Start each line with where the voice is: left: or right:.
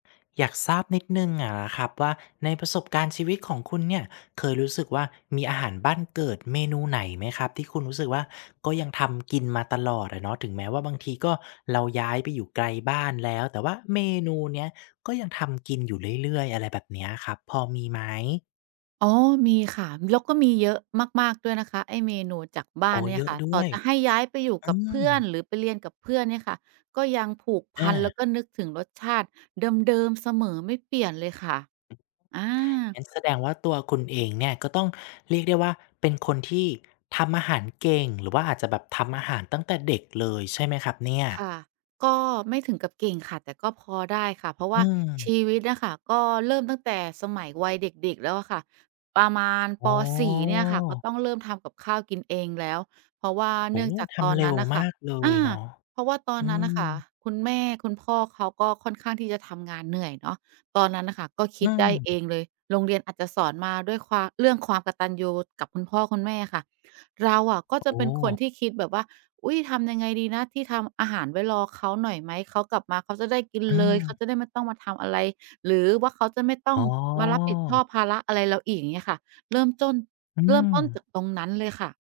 left: อยากทราบนิดหนึ่งอะนะครับว่า ในประสบการณ์ชีวิตของคุณเนี่ย เคยรู้สึกว่า มีอาหารบ้านเกิดเมนูไหนไหมครับ ที่คุณรู้สึกว่า ก็ยังทำกินมาตลอดอะเนาะ ถึงแม้ว่าบางทีก็ เราย้ายไปอยู่ไกลบ้านแล้ว แต่ว่าเมนูเนี้ย ก็ยังทำกินอยู่เรื่อย ๆ อะไรแบบเนี้ยครับ พอมีไหม?
right: อ๋อ มีค่ะ แล้วก็มีเยอะมาก ๆ ด้วยนะคะ ไอ้เมนูจากบ้
left: โอ
right: าน
left: ้
right: เนี่
left: เย
right: ย
left: อ
right: ค
left: ะ
right: ่ะ
left: ด้
right: ต่
left: ว
right: อ
left: ย
right: จะให้ย้ายไปอยู่
left: อื
right: กับเพื่อน
left: ม
right: หรือไปเรียนกับเพื่อนเนี่ยค่ะ ก็ยังผูกพ
left: อ
right: ัน แล้
left: า
right: วก็นึกถึงรสชาติเดิม ๆ เสมอ ไม่เปลี่ยนเลยค่ะ อา
left: งั้นแสดงว่า ตัวคุณเองเนี่ย ก็ต้องเรียกได้ว่า เป็นคนที่ ทำอาหารเก่ง หรือว่าอาจจะแบบทำอาหารตั้งแต่เด็กเลยใช่ไหมครับเนี่ย?
right: ค่ะ ก็ไม่ถึงกับเก่งค่ะ แต่ก็พอได้ค่ะ เพราะว
left: อื
right: ่าช
left: ม
right: ีวิตอะค่ะ ก็เริ่มตั้งแต่สมัยวัยเด็ก ๆ แล้วอะค่ะ ประมาณ
left: อ
right: ป.
left: ๋อ
right: 4 เนี่ยค่ะ ก็ต้องเริ่มทำกับข้าวกินเองแล้ว เพราะว่า
left: โอ
right: เน
left: ้
right: ื่อ
left: โ
right: ง
left: ฮ!
right: จาก
left: ท
right: ตอ
left: ำ
right: น
left: เร
right: น
left: ็
right: ั้
left: ว
right: นน่ะค
left: ม
right: ่ะ
left: ากเล
right: อ
left: ย
right: า
left: เนาะ
right: เพราะว่าตอ
left: อ
right: น
left: ื
right: นั้นน่ะค
left: ม
right: ่ะ คุณแม่คุณพ่อเขา ก็ค่อนข้างที่จะทำงานเหนื่อยเนาะ ตอนนั้นน่ะค่ะ ก็ค
left: อื
right: ิดได้
left: อ
right: เองเลย โรงเรียนอาจจะสอนมาด้วยความ เรื่องความกตัญญูกับคุณพ่อคุณแม่ค่ะ เราอะก็จ
left: โอ
right: ะ
left: ้
right: เป็น
left: โ
right: คน
left: ฮ!
right: ที่คิดแบบว่า อุ๊ย ทำยังไงดีนะที่ทำอาหารไว้รอเขาหน่อยไหม เขากลับมาเขาจะได้กิน
left: อื
right: เลย เข
left: อ
right: าจะได้ไม่ต้องมาทำอะไร หรือว่าเขาจะไม่ต้อ
left: อ๋
right: งมารับผิดชอ
left: อ
right: บภาระอะไรเราอีก อย่างเงี้ยค่ะ เริ่มจ้น
left: อื
right: เริ่มต้น
left: ม
right: จากตรงนั้นเลยค่ะ